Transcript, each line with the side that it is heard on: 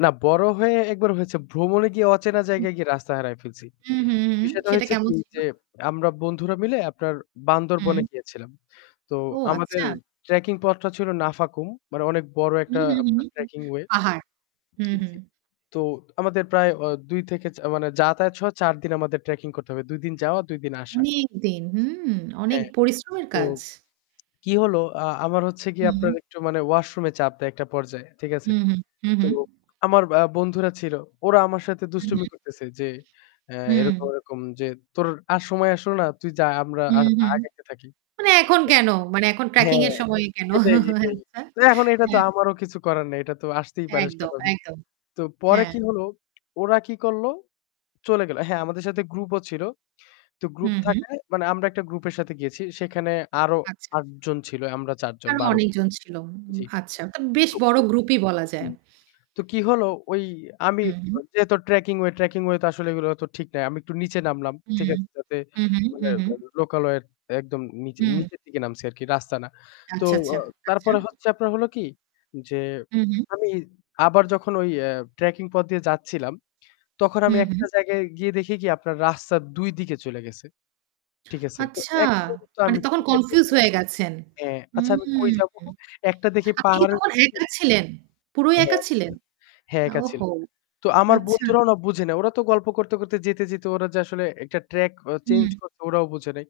left: না, বড় হয়ে একবার হয়েছে ভ্রমণে গিয়ে অচেনা
right: হুম।
left: জায়গায় গিয়ে রাস্তা হারায় ফেলছি।
right: হুম, হুম, হুম.
left: বিষয়টা
right: সেটা
left: হয়েছে
right: কেমন
left: কি
right: ছিল?
left: যে আমরা বন্ধুরা মিলে আপনার বান্দরবনে
right: হুম।
left: গিয়েছিলাম। তো
right: ও
left: আমাদের
right: আচ্ছা।
left: ট্রেকিং পথটা ছিল নাফাকুম। মানে অনেক বড়
right: হুম,
left: একটা
right: হুম, হুম।
left: Trekking way.
right: পাহাড়, হুম, হুম।
left: জি। তো আমাদের প্রায় অ থেকে ও মানে যাতায়াত সহ ৪ দিন আমাদের ট্রেকিং করতে হবে। দুই দিন যাওয়া ২ দিন আসা।
right: অনেক দিন। হুম, অনেক
left: হ্যাঁ,
right: পরিশ্রমের
left: তো
right: কাজ।
left: কি হলো আ আমার হচ্ছে গিয়ে আপনার
right: হুম।
left: একটু মানে ওয়াশরুম এ চাপ দেয় একটা পর্যায়ে। ঠিক আছে?
right: হুম, হুম। হুম,
left: তো
right: হুম।
left: আমার আ বন্ধুরা ছিল। ওরা আমার সাথে
right: হুম,
left: দুষ্টুমি
right: হুম।
left: করতেছে যে অ্যা
right: হুম।
left: এরকম, এরকম যে তোর আর সময় আসলো না তুই যা আমরা আ
right: হুম, হুম।
left: আগাইতে থাকি।
right: মানে এখন কেন? মানে এখন
left: হ্যাঁ,
right: ট্র্যাকিং এর সময়
left: ভাই।
right: কেন?
left: এটাই, এটাই।
right: আচ্ছা।
left: তো এখন এটা তো
right: হ্যাঁ।
left: আমারও কিছু করার নেই। এটা তো আসতেই পারে
right: একদম,
left: স্বাভাবিক।
right: একদম।
left: তো পরে
right: হ্যাঁ।
left: কি হলো ওরা কি করল চলে গেল। হ্যাঁ, আমাদের সাথে গ্রুপ ও ছিল। তো
right: হু,
left: গ্রুপ
right: হু।
left: থাকায় মানে আমরা একটা গ্রুপের সাথে গিয়েছি। সেখানে আরও
right: আচ্ছা।
left: ৮ জন ছিল আমরা ৪ জন
right: আরও
left: ১২ জন।
right: অনেকজন ছিল।
left: জি।
right: তো আচ্ছা বেশ
left: তো
right: বড় গ্রুপই বলা যায়।
left: হুম। তো কি হলো ওই আমি
right: হুম।
left: যেহেতু ট্র্যাকিং ওয়ে ট্র্যাকিং ওয়ে তো আসলে এগুলো তো ঠিক নাই। আমি একটু নিচে নামলাম।
right: হু।
left: ঠিক আছে? যাতে
right: হু, হু,
left: মানে
right: হু, হু।
left: লোকালয়ের এর একদম নিচে
right: হুম।
left: নিচের দিকে নামছে আরকি রাস্তা না। তো
right: আচ্ছা, আচ্ছা, আচ্ছা।
left: তারপরে হচ্ছে আপনার হল কি যে
right: হু, হু।
left: আমি আবার যখন ওই অ্যা ট্র্যাকিং পথ দিয়ে যাচ্ছিলাম, তখন
right: হু,
left: আমি
right: হু।
left: একটা জায়গায় গিয়ে দেখি কি আপনার রাস্তা ২ দিকে চলে গেছে। ঠিক আছে তো
right: আচ্ছা।
left: এক পর্যন্ত
right: মানে
left: আমি
right: তখন
left: চিন্তায় পড়ে
right: কনফিউজ
left: গেলাম।
right: হয়ে গেছেন।
left: হ্যাঁ আচ্ছা আমি কই
right: হুম।
left: যাবো? একটা দেখি
right: আপনি কি
left: পাহাড়ের
right: তখন
left: [unintelligible]
right: একা ছিলেন? পুরোই
left: হ্যাঁ,
right: একা
left: একা
right: ছিলেন?
left: ছিলাম। হ্যাঁ
right: আ
left: একা ছিল।
right: ওহো!
left: তো আমার
right: আচ্ছা।
left: বন্ধুরাও না বুঝে নাই। ওরা তো গল্প করতে, করতে যেতে, যেতে ওরা যে আসলে একটা ট্রাক ও চেঞ্জ
right: হুম।
left: করছে ওরাও বুঝে নাই।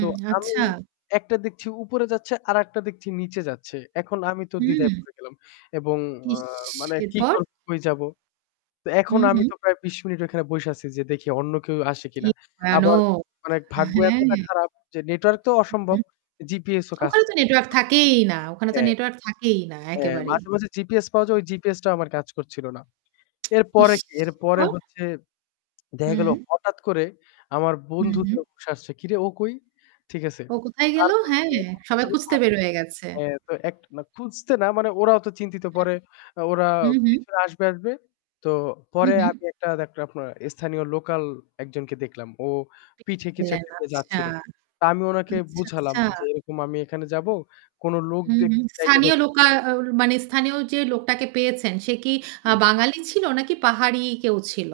left: তো আমি
right: আচ্ছা।
left: একটা দেখছি উপরে যাচ্ছে আরেকটা দেখছি নিচে যাচ্ছে। এখন আমি তো দ্বিধায়
right: হুম।
left: পড়ে গেলাম এবং আ
right: ইস!
left: মানে কি
right: এরপর?
left: করব কই যাবো। তো
right: হু,
left: এখন আমি
right: হু।
left: তো প্রায় ২০ মিনিট ওখানে বইসা আছি যে দেখি অন্য কেউ আসে
right: কি
left: কিনা। আবার
right: ভয়ানক।
left: মানে ভাগ্য এতটা
right: হ্যাঁ।
left: খারাপ যে নেটওয়ার্ক তো
right: হু,
left: অসম্ভব।
right: হুম।
left: জিপিএস ও কাজ
right: ওখানে তো নেটওয়ার্ক
left: করতেছিলোনা।
right: থাকেই না, ওখানে তো
left: হ্যাঁ।
right: নেটওয়ার্ক থাকেই না
left: হ্যাঁ
right: একেবারেই।
left: মাঝে, মাঝে জিপিএস পাওয়া যায় ওই জিপিএস টাও আমার কাজ করছিল না। এরপরে
right: ইস!
left: কি, এরপরে
right: এরপর।
left: হচ্ছে দেখা গেল
right: হুম।
left: হঠাৎ করে আমার
right: হুম,
left: বন্ধুদের
right: হুম।
left: হুশ আসছে। কিরে ও কই? ঠিক আছে,
right: ও কোথায় গেল?
left: তারপরে
right: হ্যাঁ,
left: তো, এরকম করতে
right: সবাই
left: করতে
right: খুঁজতে
left: আমি
right: বের হয়ে গেছে।
left: হ্যাঁ, তো এক খুঁজতে না মানে ওরাও তো চিন্তিত
right: হুম,
left: পরে ওরা
right: হুম, হুম।
left: পিছনে আসবে, আসবে। তো
right: হু,
left: পরে
right: হু।
left: আমি একটা [unintelligible] আপনার স্থানীয় লোকাল একজনকে দেখলাম। ও পিঠে কিছু
right: ছিলেন
left: একটা নিয়ে
right: আচ্ছা।
left: যাচ্ছিল। তা আমি ওনাকে
right: আচ্ছা,
left: বুঝালাম
right: আচ্ছা।
left: যে এরকম আমি এখানে যাবো কোন লোক
right: হু,
left: দেখ
right: হু
left: যাইতে
right: স্থানীয় লোকা মানে স্থানীয় যে লোকটাকে পেয়েছেন সে কি আ
left: হুম।
right: বাঙালি ছিল নাকি পাহাড়ি কেউ ছিল?